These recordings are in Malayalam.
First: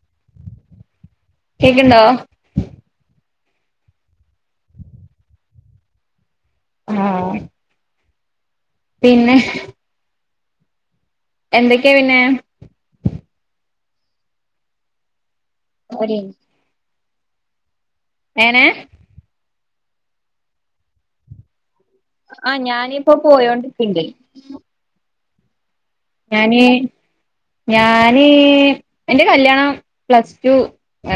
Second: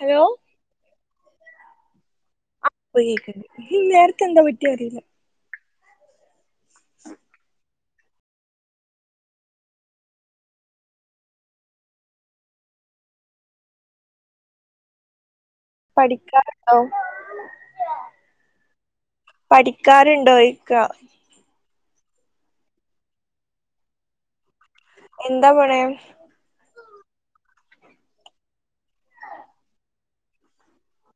ഹലോ കേക്ക്ണ്ടോ? ഇപ്പം കേക്ക്ണ്ട് നേരത്തെ എന്താ പറ്റിയെ അറിയില്ല. ആ പിന്നെ എന്തൊക്കെയാ പിന്നെ ഒര് പഠിക്കാറുണ്ടോ? എങ്ങനെ പഠിക്കാറുണ്ടോയ്ക്ക ആ ഞാനിപ്പോ പോയോണ്ടിരിക്കണ്ട് എന്താ പോണെ ഞാന് എന്റെ കല്യാണം പ്ലസ് ടു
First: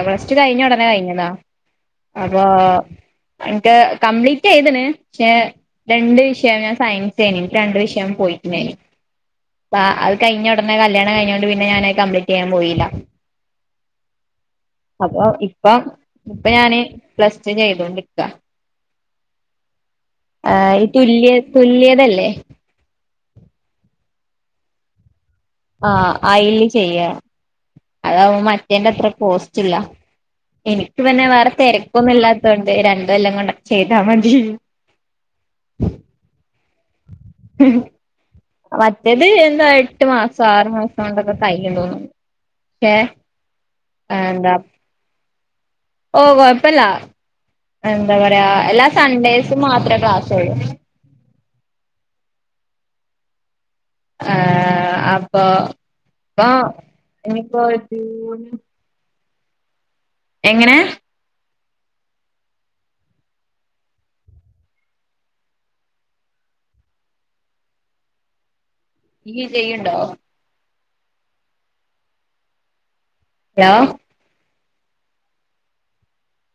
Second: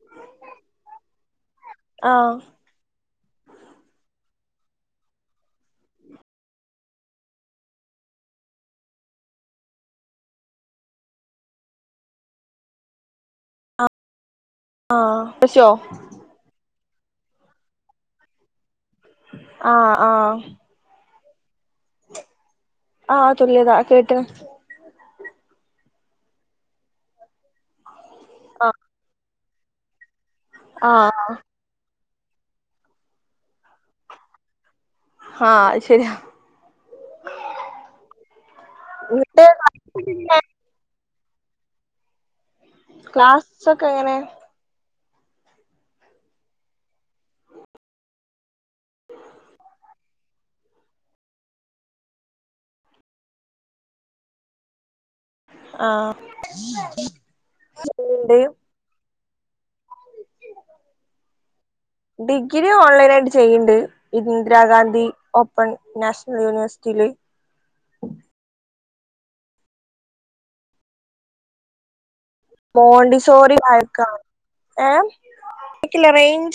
പ്ലസ് ടു കഴിഞ്ഞ ഉടനെ കഴിഞ്ഞതാ ആഹ് അപ്പൊ എനിക്ക് കംപ്ലീറ്റ് ചെയ്തുണ് പക്ഷെ രണ്ട് വിഷയം ഞാൻ സയൻസെയ്നിം ഇൻക്ക് രണ്ട് വിഷയം പോയിട്ടുന്നേനി. അ അത് കഴിഞ്ഞ ഉടനെ കല്യാണം കഴിഞ്ഞൊണ്ട് പിന്നെ ഞാനത് കംപ്ലീറ്റ് ചെയ്യാൻ പോയില്ല. ആ ആഹ് അപ്പൊ പശോ ഇപ്പ ഇപ്പൊ ഞാന് പ്ലസ് ചെയ്തോണ്ടിരിക്ക. ആ ആ ഈ തുല്യ തുല്യതല്ലേ ആഹ് തുല്യതാ കേട്ട്ണ് ആഅയില് ചെയ്യ അതാവുമ്പോ ആഹ് മറ്റേന്റെ അത്ര പോസ് ജില്ല എനിക്ക് പിന്നെ ആഹ് വേറെ തെര ക്കൊന്നും ഇല്ലാത്തോണ്ട് രണ്ട് കൊല്ലം കൊണ്ട് ചെയ്താൽ മതി ആ അത് ശരിയാ മറ്റേത് ഇന്നട്ട് എന്താ എട്ട് മാസം, ആറു മാസം ണ്ടൊക്കെ കയ്യും തോന്നുന്നു പക്ഷെ ക്ലാസ്സ് ഒക്കെ എങ്ങനെ എന്താ ഓ കൊഴപ്പില്ല എന്താ പറയാ എല്ലാ സൺഡേസും മാത്രേ ക്ലാസ്സൊള്ളൂ ആ ആഹ് പോ ആഹ് പോ ഇനിപ്പോ ചെയ്യ്ണ്ട് [unintelligible] എങ്ങനെ ഡിഗ്രി ഓൺലൈൻ ആയിട്ട് ചെയ്യിണ്ട്, ഇത് Indira Gandhi open national യൂണിവേഴ്സിറ്റിയില്. Degree ചെയ്യുണ്ടോ മോണ്ടി hello [unintelligible] ക്കാ ഏഹ് കേക്ക്ല്ല റേഞ്ച്‌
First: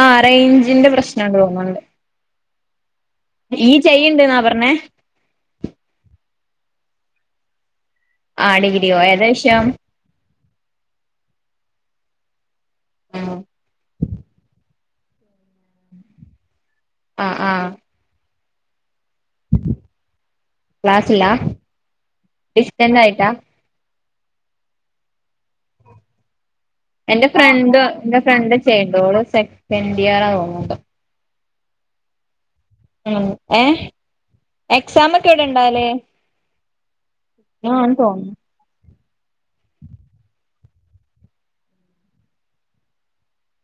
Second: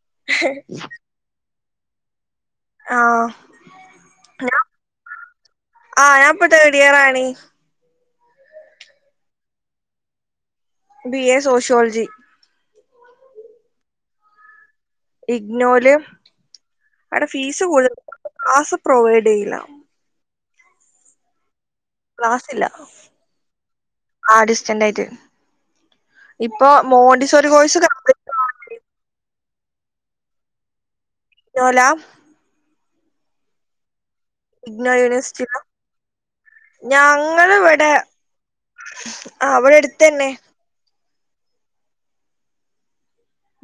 ആ റേഞ്ചിന്റെ പ്രശ്നോണ്ട് തോന്ന്ണ് ആഹ് ഈ ചെയ്യണ്ടെന്നാ പറഞ്ഞേ ആഹ് ഞാൻ ഇപ്പൊ തേർഡ് ഇയർ ആണ് ആ ഡിഗ്രിയോ ഏതാ വിഷയം? ബി എ സോഷ്യോളജി ആ ഇഗ്നോല് ആ അവിടെ ആ ഫീസ് കൂടു ആസ പ്രൊവൈഡ് ചെയ്യില്ല ക്ലാസ്ലില്ലാ ക്ലാസ് ഇല്ല ഇഷ്ട്ടണ്ടായിട്ടാ ആ ഡിസ്‌റ്റെന്റായിട്ട് എന്റെ ഫ്രണ്ട് ന്റെ ഫ്രണ്ട് ചെയ്യ്ണ്ട് ഓള് സെക്കൻന്റിയറാ തോന്നുന്നു പ്പം ചോല ഉം ഏ ഇഗ്നോ എക്സാം ഒക്കെ എവിടെ യൂണിവേഴസിറ്റിലാ ഇണ്ടാവല് ഞങ്ങള് ഇവ്ടെ ആന്ന് തോന്നുന്നു ആ വ്ടെ അടുത്തന്നെ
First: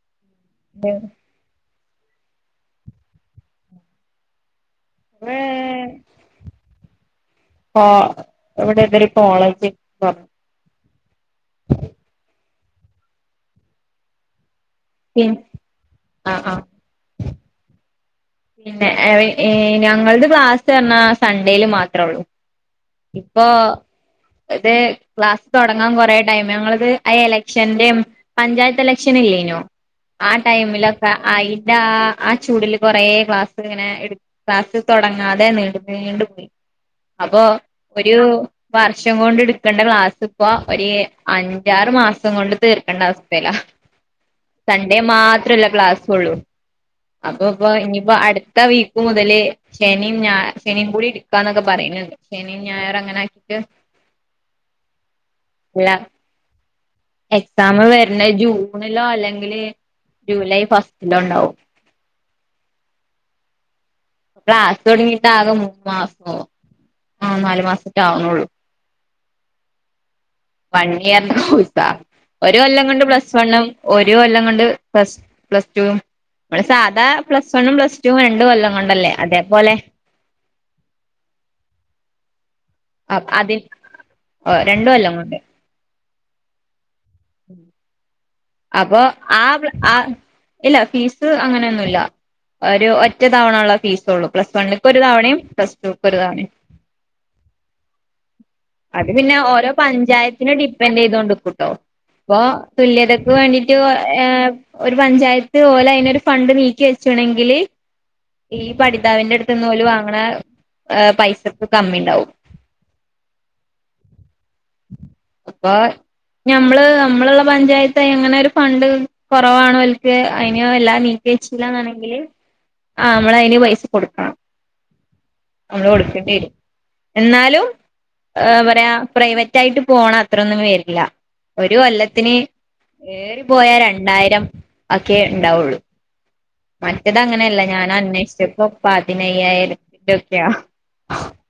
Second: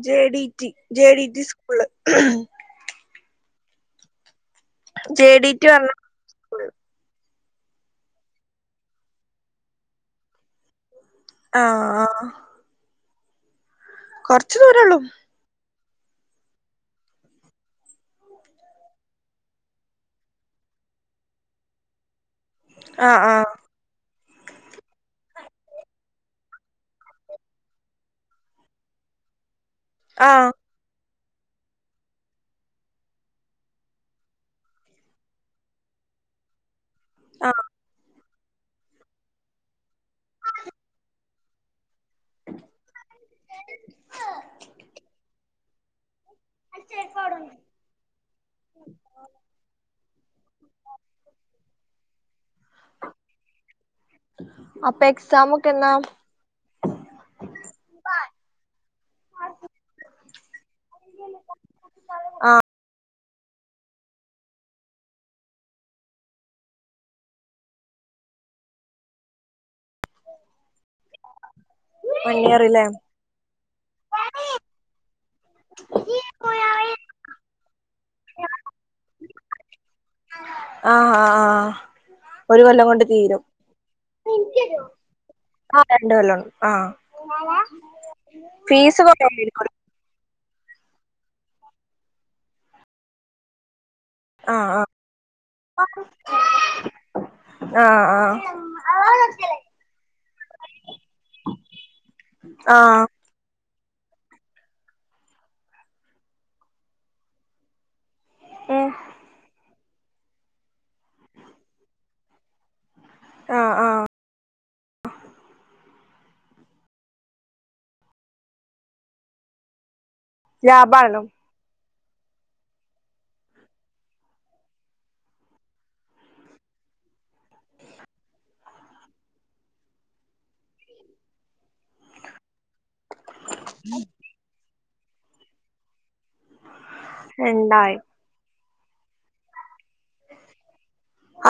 ജെ ഡി റ്റി ഇവിടെ ജെ ഡി റ്റി സു ഉള്ള് ജെ ഡി റ്റി പ ആ ഇവിടെ ഇവര് കോളേജി [unintelligible] അ അ ആ കൊറ് ച്ച് ദൂരൊള്ളു ആ ആ പിന്നെ, ഞങ്ങളുടെ ക്ലാസ് പറഞ്ഞാ സൺഡേല് മാത്രേ ഉള്ളൂ. ആഹ് ഇപ്പൊ ആഹ് [unintelligible] ക്ലാസ് തുടങ്ങാൻ കൊറെേ ടൈം, ഞങ്ങളത് ആ എലക്ഷന്റെയും, പഞ്ചായത്ത് എലക്ഷൻ ഇല്ലേനു ആ ആഹ് ടൈംമില് അയിന്റെ ആ ആ ചൂടില് കൊറെ ക്ലാസ്സ് ഇങ്ങനെ എ ക്ലാസ് തുടങ്ങാതെ നീണ്ട നീണ്ടു പോയി. അപ്പൊ ആഹ് വർഷം കൊണ്ട് എടുക്കേണ്ട ക്ലാസ് പ്പ ഒരേ അഞ്ചാറ് മാസം രസം കൊണ്ട് തീർക്കേണ്ട അവസ്ഥല്ല സഡേ മാ എത്രല്ല ക്ലാസ്ഉള്ളൂ അപ്പൊ ഇപ്പോ ഇനിയിപ്പോ അടുത്ത വീക്ക് മുതല് ശനിയും ഞാ ശനിയും കൂടി ഇടുക്കാന്നൊക്കെ പറയുന്നുണ്ട്. ഞായറും അങ്ങനെ ആക്കിട്ട് അപ്പൊ എക്സമ ഒക്കെ എന്നാ [unintelligible] ഞങ്ങള് വരുന്നത് ജൂണിലോ അല്ലെങ്കില് ജൂലൈ ഫസ്റ്റ് എല്ലാം ഉണ്ടാവും ആ അ ക്ലാസ് തുടങ്ങിട്ടാകെ മൂന്ന് മാസവോ ആ നാലു മാസവൊക്കെ ആകുന്നുള്ളു വണ്ടി [unintelligible] വൺ ഒരു കൊല്ലം ഇയർല്ലേ കൊണ്ട് പ്ലസ് വണ്ണും ഒരു കൊല്ലം കൊണ്ട് പ്ലസ് പ്ലസ് ടുവും നമ്മള് സാധാ പ്ലസ് വണ്ണും പ്ലസ് ടുവും രണ്ടും കൊല്ലം രണ്ടല്ലേ അതേപോലെ ആ ആ ആ ഒരു കൊല്ലം കൊണ്ട് തീരും അതി രണ്ട് കൊല്ലം കൊണ്ട് ആ രണ്ട് കൊല്ലം ആ [unintelligible] അപ്പൊ ആ ആ ഇല്ല ഫീസ് അങ്ങനെയൊന്നുമല്ല ഒരു ഒറ്റ തവണ ഉള്ളു ഫീസ് പ്ലസ് ആഹ് വണ്ണക്ക് ആഹ് ഒരു തവണയും പ്ലസ് ടുവി ക്ക് ഒരു തവണയും ആഹ് ആഹ് അത് പിന്നെ ഓരോ പഞ്ചായത്തിനെ ഡിപ്പെന്റ് ചെയ്‌തോണ്ടിരിക്കോട്ടോ ഇപ്പൊ ആഹ് തുല്യത വേണ്ടീട്ട് ഒരു പഞ്ചായത്ത് പോലെ അതിനൊരു ഫണ്ട് നീക്കി വെച്ചുണെങ്കിൽ ഈ ഉം പഠിതാവിന്റെ അടുത്തുന്ന് [unintelligible] കുറേ പൈസക്ക് കമ്മി ഉണ്ടാവും ആഹ് ആഹ് അപ്പോ ഞമ്മള് നമ്മളുള്ള പഞ്ചായ ത്ത് എങ്ങനെ ഒരു ഫണ്ട് കുറവാണ അല്ല അതിനെയോ എല്ലാം ലാഭാണല്ലോ നീക്കി വെച്ചിട്ടില്ലന്ന് ഉണ്ടെങ്കിൽ ആ നമ്മൾ അതിന് പൈസ കൊടുക്കണം നമ്മള് കൊടുക്കേണ്ടി വരും എന്നാലും പറയാ പ്രൈവറ്റ് ആയിട്ട് പോണം അത്രൊന്നും വരില്ല ഒരു കൊല്ലത്തിന് ഏറി പോയാ രണ്ടായിരം ഒക്കെയെ ഉണ്ടാവുള്ളു മറ്റേത് അങ്ങനെയല്ല ഞാൻ രണ്ടായി അന്വേഷിച്ചപ്പോ പതിനയ്യായിരം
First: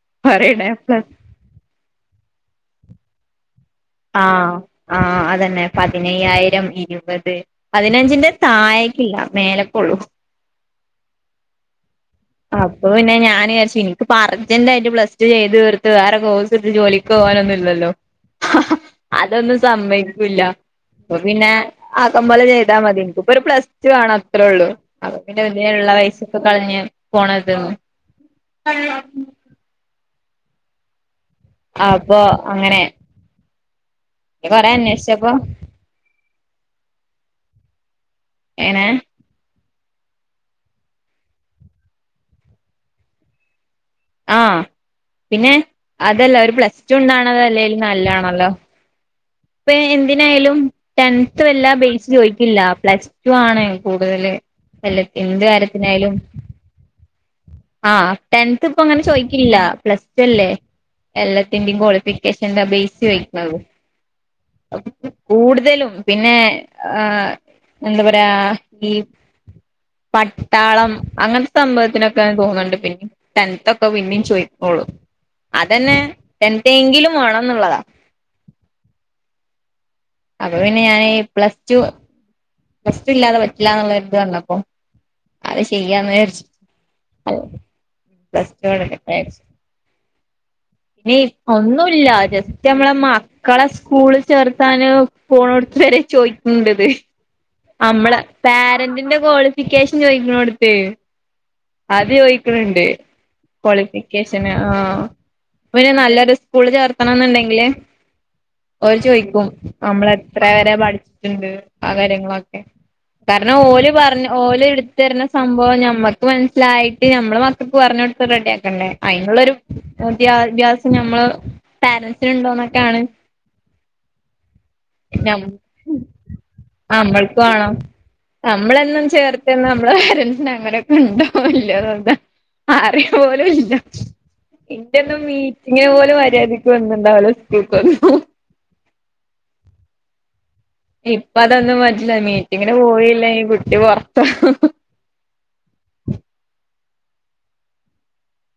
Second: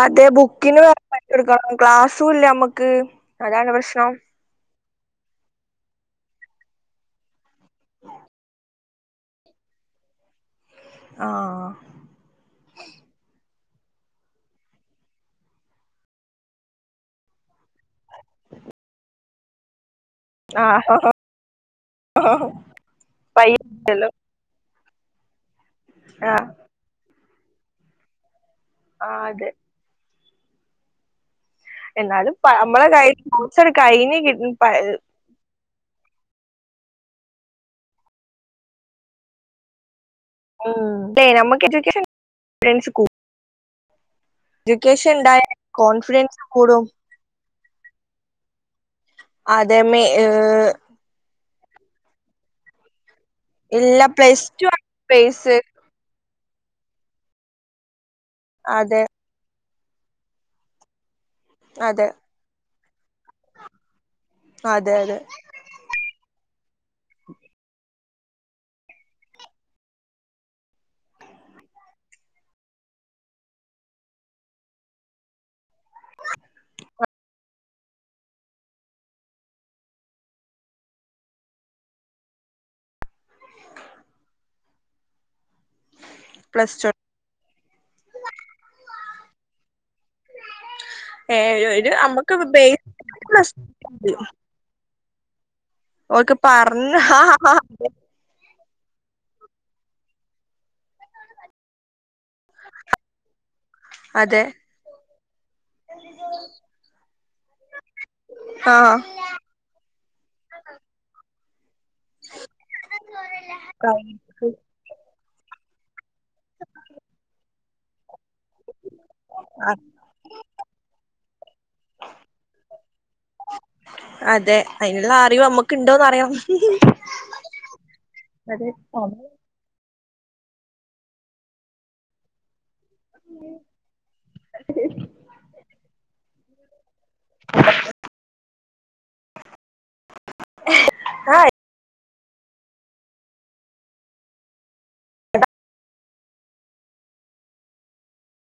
അതെ പറയണേ ബുക്കിന് വേറെ പൈസ കൊടുക്കണം ക്ലാ സൂല നമുക്ക് അതാണ് പ്രശ്നം ആ അതന്നെ പതിനയ്യായിരം ഇരുപത് പതിനഞ്ചിന്റെ താഴക്കില്ല മേലക്കുള്ളൂ ആ എനിക്കിപ്പൊ അറ്ജന്റ് ആയിട്ട് പ്ലസ്റ്റു ചെയ്ത് തീർത്തു വേറെ കോഴ്സ് ഇട്ട് ജോലിക്ക് പോകാനൊന്നും ഇല്ലല്ലോ ഹാ ഹ അതൊന്നും സമ്മയിക് ആഹ് അപ്പ പിന്നെ ആക്കം പോലെ ചെയ്താ മതി എനിക്കിപ്പൊ ഒരു പ്ലസ് ടു പയ്യല്ലോ വേണം അത്രേ ഉള്ളൂ അപ്പൊ പിന്നെ എന്തിനാ ഉള്ള പയിസ്സ ആഹ് കളിഞ്ഞി പോണത് ആ അതെ എന്നാലും നമ്മളെ കയ്യില് കൊറേ അന്വേഷിച്ചപ്പൊ എങ്ങനെ ഉ അതെ നമ്മുക്ക് എഡ്യൂക്കേഷൻ കു ആ പിന്നെ അതല്ല കോൺഫിഡൻസ് ഒരു പ്ലസ് കൂടും ടു ഉണ്ടാണത് അല്ലേലും നല്ലാണല്ലോ ഇപ്പ അതെ മേ എന്തിനായാലും ഏഹ് ചെ എല്ലാം ബേസ് ചോദിയിക്കില്ല പ്ലസ് പ്ലസ്ട്ടു ആണ് ഇല്ല കുടുതലും പ്ലസ് ടു ആണ് എന്ത് ബേസ് കാര്യത്തിനായാലും ആ ടെൻത്ത് ഇപ്പൊ അതെ അങ്ങനെ ചോയിക്കില്ല പ്ലസ്ട്ടു അല്ലേ എല്ലാത്തിന്റെയും അതെ ക്വാളിഫിക്കേഷൻന്റെ ബേസ് ചോയിക്ക്ണത് അതെ അതെ കൂടുതലും പിന്നെ ആ എന്താ പറയാ ഈ പട്ടാളം അങ്ങനത്തെ സംഭവത്തിനൊക്കെ തോന്നുന്ന്ണ്ട് പിന്നെ ടെൻത്ത് ഒക്കെ പിന്നെയും ചോയിചക്കുള്ളു അതന്നെ ടെൻത്തെ എങ്കിലും വേണംന്നുള്ളതാ അപ്പ പിന്നെ ഞാന് പ്ലസ് ടു പ്ലസ് റ്റു ഇല്ലാതെ പറ്റില്ല എന്നുള്ളത് വന്നപ്പൊ അത് ചെയ്യാന്ന് വിചാരിച് പ്ലസ് ടു അ പ്ലസ് റ്റു താക്സ് വെയ് ഏ ഒരു ഒന്നൂല്ല നമ്മക്ക് ജസ്റ്റ് ബേസ് മ്മളെ പ്ലസ് മക്കളെ ടു സ്കൂള് ചേർത്താന് പോണോടത് വരെ ഓൾക്ക് ചോയിക്ക്ണ് ണ്ട്ത് പറഞ്ഞ നമ്മളെ പാരന്റിന്റെ ക്വാളിഫിക്കേഷൻ ചോയിക്കണോട്ത്തെ അത് ചോയിക്കണ് ണ്ട് അതെ ക്വാളിഫിക്കേഷന് ആഹ് പിന്നെ നല്ലൊരു സ്കൂള് ചേർത്തണേന്ന്ണ്ടെങ്കില് ഓര് ആഹ് ചോയ്ക്കും നമ്മളെത്ര വരെ പഠിച്ചിട്ട്ണ്ട് അതെ ക്കെ കാരണം ഓല് പറഞ്ഞ ഓല് ഇട്ത്തേര്ണ സംഭ അപ്പോ ഞമ്മക്ക് മനസ്സിലായിട്ട് നമ്മള് മക്കക്ക് പറഞ്ഞോട് തൊക്കെ റെഡിയാക്കണ്ടേ അതിനുള്ളരു വിദ്യാഭ്യാസം നമ്മള് പാരന്സിന്ണ്ടോന്നൊക്കെയാണ് അതെ അതിനുള്ള അറിവ് നമ്മക് നമ്മക്ക് ഇണ്ടോന്ന് അറിയണം ക്കണം അതെ നമ്മളേന്നും ആഹ് ചേർതന്ന് നമ്മുടെ പോരൻസിന് അങ്ങനൊക്കെ ണ്ടോ വല്ലതുണ്ടോ അറിയ പോലും ഇല്ല ഇന്റോന്നും മീറ്റിങ്ങിന് പോലും വരില്ല അത്യാധ വ എന്ത സ്ക്ക [unintelligible] ഇപ്പൊ അതൊന്നും പറ്റി ല്ല മീറ്റിങ്ങിന് പോയില്ലങ്കി കുട്ടി പൊറ്ത്താ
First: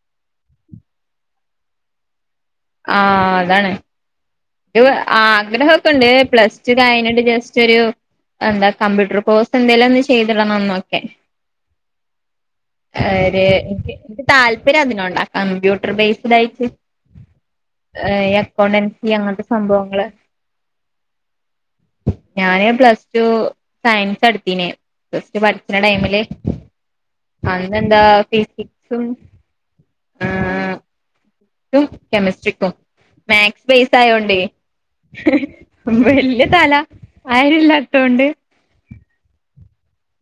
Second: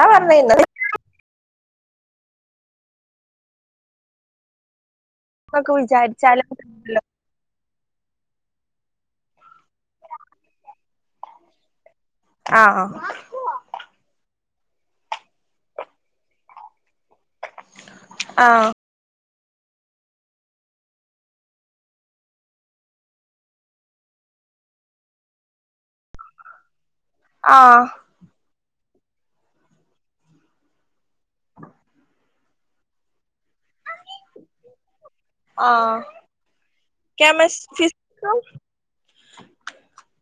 ആന്നേ നല്ല ആഹ് അതാണ് ഇ ന്നൊക്കെ ആഗ്രഹോക്കെണ്ട് വിചാരിച്ചാലും പ്ലസ് ടു കഞ്ഞിട്ട് ജസ്റ്റ് ചെറിയൊരു എന്താ കമ്പ്യൂട്ടർ കോഴ്സ് എന്തേലും ഒന്ന് ചെയ്തിടണംന്നൊക്കെ ആഹ് ഒര് ഇൻക്ക് ഇൻക്ക് താല്പ ര്യ അതിനോടാ കമ്പ്യൂട്ടർ ബേസ്ഡായിട്ട് യേ ഈ ആഹ് അക്കൗണ്ടൻസി അങ്ങനത്തെ സംഭവങ്ങള് ഞാന് പ്ലസ് ടു സയൻസ് ഇട്ത്തീനെ പ്ലസ് ടു പഠിക്കണ ടൈമില് ആഹ് അന്നെന്താ ഫീ സും ഏ ഫിസിക്സും കെമിസ്ട്രിക്കും മാത്സ് ബേസ് ആയോണ്ടേ വല്യ തല കെമസ് ആരുല്ലാത്തോണ്ട് ഫിസിക്സും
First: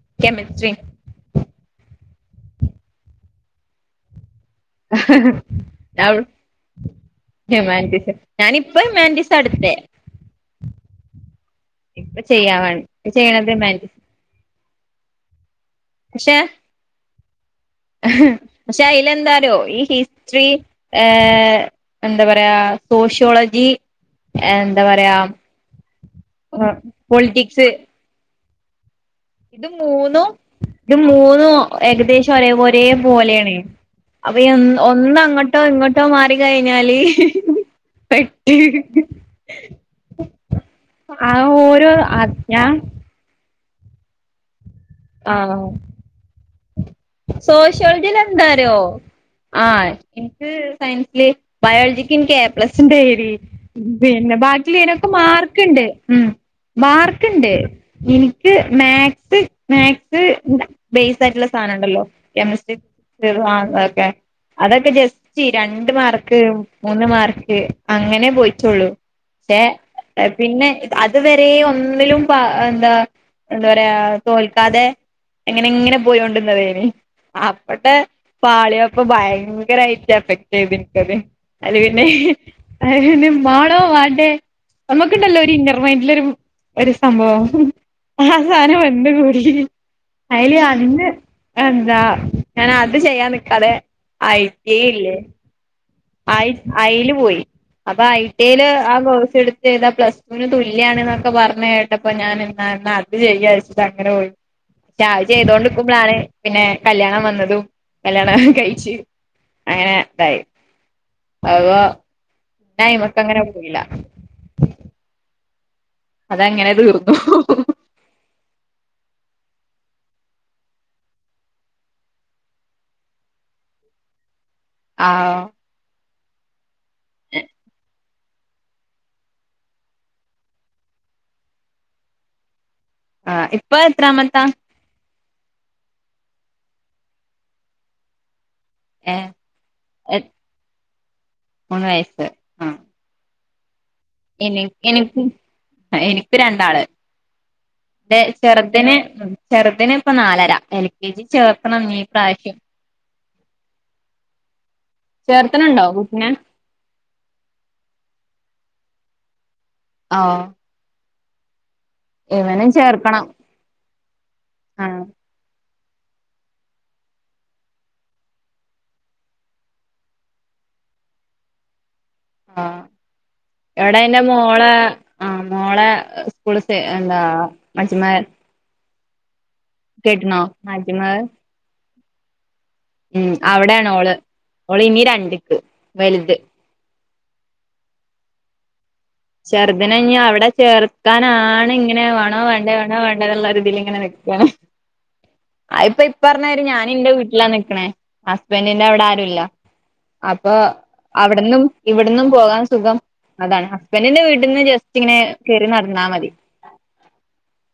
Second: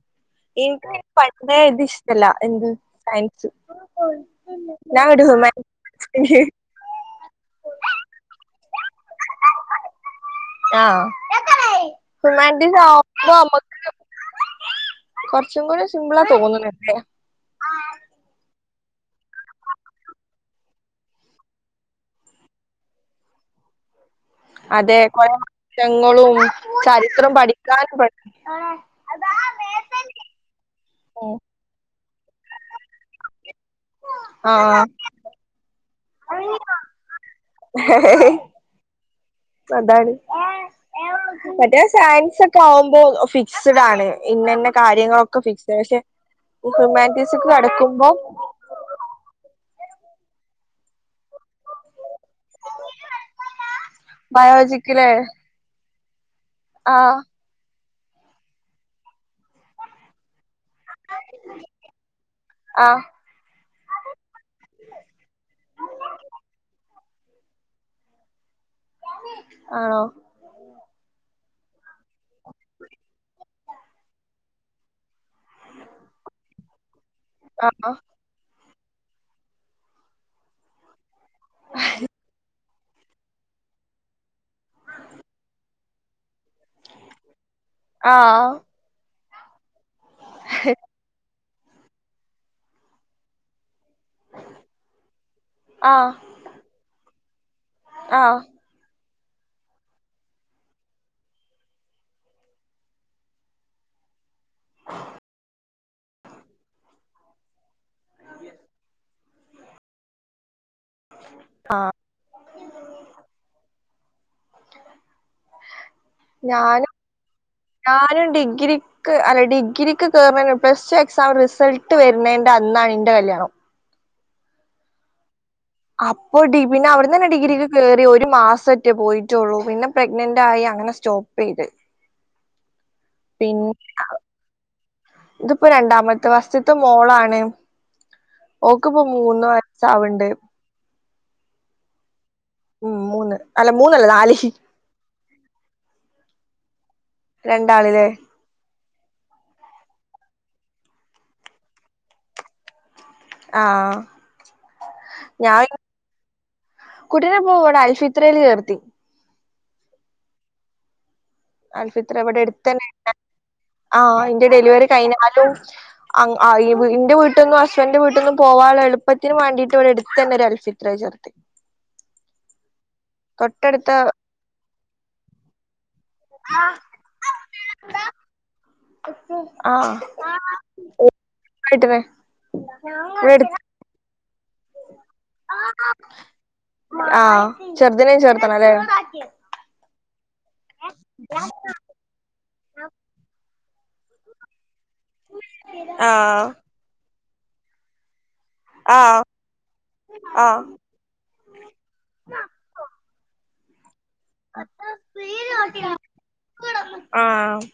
[unintelligible] കെമിസ്ട്രി ഇഷ്.. [unintelligible] എന്ത് സയൻസ് ഞാൻ ഒരു [unintelligible] ഹ്യൂമാനിറ്റീസ് ഹ്യുമാനിറ്റീസ് ഞാനിപ്പ ഹ്യുമാനിറ്റീസാ എടുത്തേ ആ ഇപ്പം ചെയ്യാ [unintelligible] [inaudible] ഇവിടെ സിംബിളാ തോന്നുന്നെതേ ആ പക്ഷെ അയില എന്താറിയോ ഈ ഹിസ്ട്രറി ഏ എന്താ പറയാ സോഷ്യോളജി എന്താ അതെ പറയാ കൊറെ വർഷങ്ങളും ചരിത്രം പൊളിറ്റിക്സ് പഠിക്കാനും പട് ആ ഇത് മൂന്നും ഇത് പഠിക്കും മൂന്നും ഏകദേശം ഒരേപൊരേ പോലെയാണ് അപ്പൊ ആഹ് ഒന്ന് അങ്ങോട്ടോ ഇങ്ങോട്ടോ മാറി കഴിഞ്ഞാല് പെട്ട് അതാണ് ആ മറ്റേ ഓരോ ആ സയൻസ് ഒക്കെ ഞാൻ ആവുമ്പോ ഫിറ്റ് ഫിക്സഡാണ് ഇന്നയിന്ന കാര്യങ്ങളൊക്കെ ഫിക്സ് പക്ഷെ ഹ്യൂമാനിറ്റീസ്ക്ക് കടക്കുമ്പോ സോഷ്യോളജിയിലെന്താരിയോ ആ എനിക്ക് സയൻസില് ബയോളജിക്ക് നിക്ക് എ പ്ലസ് ഇണ്ട് ഏയിനി പിന്നെ ബാക്കിള്ളേനൊക്കെ ബയോളജിക്കില് മാർക്ക്ണ്ട്. ഉം ആഹ് മാർക്ക് ഇണ്ട് എനിക്ക് മാത്ത്സ് മാത്ത്സ് ബേസ് ആയിട്ടുള്ള സാധനാണ്. കെമിസ്ട്രി ആഹ് [unintelligible] [inaudible] അതൊക്കെ ജസ്റ്റി രണ്ട് മാർക്ക് മൂന്ന് മാർക്ക് അങ്ങനെ പോയി ത്തുള്ളൂ റ്റെ ആണോ പിന്നെ അത്‌വെര് [unintelligible] ഒന്നിലും പ്പ എന്താ എന്താ പറയാ തോൽക്കാതെ എങ്ങനെ ഇങ്ങനെ പോയോണ്ട്ന്നതേന് [inaudible] അപ്പടെ ആഹ് പാളിയാ പ് അപ്പൊ ഭയങ്കരമായിട്ട് എഫക്ട് ചെയ്തിനക്കത് അത് പിന്നെ അയിന് പിന്നെ മാണോ മാണ്ടേ നമ്മക്കുണ്ടല്ലോ ഒരു ഇന്നർമൈൻഡ്ലൊരു മ് ഒരു സംഭവം ആ ആഹ് സാനം വരുന് അയില് [unintelligible] ആഹ് താ ഞാൻ അത് ചെയ്യാൻ നിക്കാതെ ഐ ടി ഐ ഇല്ലേ ആഹ് അയ് അയില് പോയി അപ്പൊ ഐ ആഹ് ടി ഐ ല് ആ കോഴ്‌സ് എടുത്ത് ചെയ്താ പ്ലസ് ടുവിന് തുല്യാണ് എന്നൊക്കെ പറഞ്ഞ് കേട്ടപ്പോ ഞാൻ എന്നാ അത് ചെയ്യാച്ചിട്ടു അങ്ങനെ പോയി പക്ഷെ അത് ചെയ്തോണ്ടിക്കുമ്പോളാണ് പിന്നെ കല്ല്യാണം വന്നതും കല്യാണം കഴിച്ചു അങ്ങനെ തായി ആഹ് പിന്നെ ആയിമക് അങ്ങനെ പോയില്ല. അതങ്ങനെ ഞാനും തീർന്നു ഞാനും ഡിഗ്രി. ക്ക് അല്ല ഡിഗ്രിക്ക് കേറണേനു മുൻപ് പ്ലസ് ടു എക്സാം റിസൾട്ട് വെരുന്നേൻ്റെ അന്നാണ് ഇന്റെ കല്യാണം. ആഹ് അപ്പൊ ഡി പിന്നെ അവിടെന്ന് തന്നെ ഡിഗ്രിക്ക് കേറി ഒരു മാസാറ്റോ പോയിറ്റൊള്ളു പിന്നെ പ്രഗ്നന്റ് ആയി അങ്ങനെ സ്റ്റോപ്പ് ചെയ്ത്. ആഹ് പിന്നെ ഇപ്പൊ എത്രാമത്താ? ആ ഫസ്റ്റ്ത്തെ മോളാണ് ഓക്ക് ഇപ്പൊ ഏഹ് മൂന്ന് വയസാവുണ്ട് ഉം മൂന്ന്. അല്ല മൂന്നല്ല നാല് ഇനി എനിക്ക് ആ എനിക്ക് രണ്ട് ണ്ടാള്. രണ്ടാളില്ലേ ന്റെ ചെറുതിന് ചെറുതിന് ഇപ്പ നാലര എൽ കെ ജി ചേർത്തണം ഇനി ഈ പ്രാവശ്യം. ആഹ് ആഹ് ഞാൻ ചേർത്തണുണ്ടോ കുട്ടിനെ കുട്ടീനെപ്പോ ഇവിടെ അൽഫിത്രേല് ചേർ [unintelligible] ആഹ് അൽഫിത്ര ഇവിടെ ഇവനും അടുത്തന്നെണ്ട് ചേർക്കണം ആഹ് ഇന്റെ ഡെലിവറി ആഹ് കഴിഞ്ഞാലും അങ്ങ് അയ് ഇന്റെ വീട്ട്ന്നും ഹസ്ബൻഡ്ന്റെ വീട്ട്ന്നും പോവാനുള്ള എളുപ്പത്തിന് വാണ്ടിട്ട് ഇവിടെ അടുത്തന്നെ ഒരു അൽഫിത്രയിൽ ചേർത്തി ആഹ് തൊട്ടടുത്ത എവിടെന്റെ മോള് ആഹ് മോളെ അ സ്കൂളിത്തെ എന്താ [unintelligible] കേട്ടണോ ആഹ് മജ്മ [unintelligible] ഉം ഇവിടെ അടുത്ത് അവിടെയാണ് ഓള്. ഒളിനി രണ്ട്ക്ക് വൽത് ആ ചെറുതിനേം ചേർത്തണല്ലേ? ചെർതിനെഞ്ഞ് അവിടെ ചേർക്കാനാണ് ഇങ്ങനെ വേണോ വേണ്ടേ വേണോ വേണ്ട എന്നുള്ളൊരു ഇതില് ഇങ്ങനെ നിക്കാണ് ആ ഇപ്പൊ ഇപ്പ ആഹ് പറഞ്ഞര് ഞാനിന്റെ വീട്ടി ട്ടിലാ നിക്കണെ ഹസ്ബൻഡിന്റെ അവിടെ ആഹ് ആരുല്ല അപ്പൊ ആഹ് അവിടന്നും ഇവിടന്നും പോകാൻ സുഖം അതാണ് ബന്റ്ന്റെ വീട്ടിന്ന് ജസ്റ്റ് ഇങ്ങനെ കേറി നടന്നാ മതി ആഹ്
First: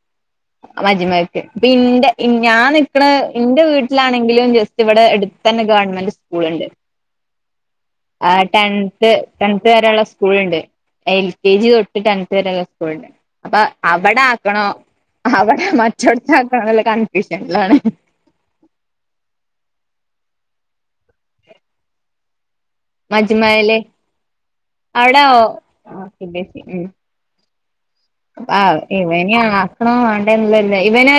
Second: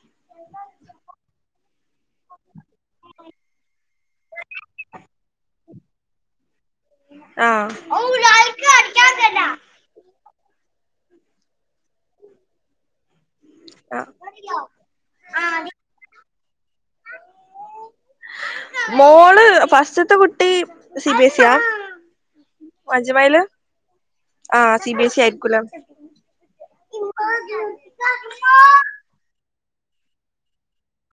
മജ്മഹ്ക്ക്. ഇന്റെ ഞാൻ നിക്കണ ഇന്റെ വീട്ടിലാണെങ്കിലും ജസ്റ്റ് ഇവിടെ എടുത്തന്നെ ഗവൺമെന്റ് സ്കൂള്ണ്ട്. ആഹ് ആ ടെൻത്ത് ടെൻത്ത് വരെയള്ള സ്കൂള്ണ്ട്. എൽ കെ ജി തൊട്ട് ടെൻത്തെരെള്ള സ്കൂള്ണ്ട് അപ്പ ആഹ് അവടെ ആക്കണോ അവടെ മറ്റൊ [unintelligible] മോള് ഫസ്റ്റത്തെ കു ട്ടി സി ബി എസ്യ മജ്മഹ് ല് ആഹ് സി ബി എസ് അവടെ ഇ ആയിരിക്കൂലേ സി ബി എസി മ്മ് ആ ഇവനിം ആ ക്കണോ വേണ്ടേന്ന്ള്ളൊരു ഇവന്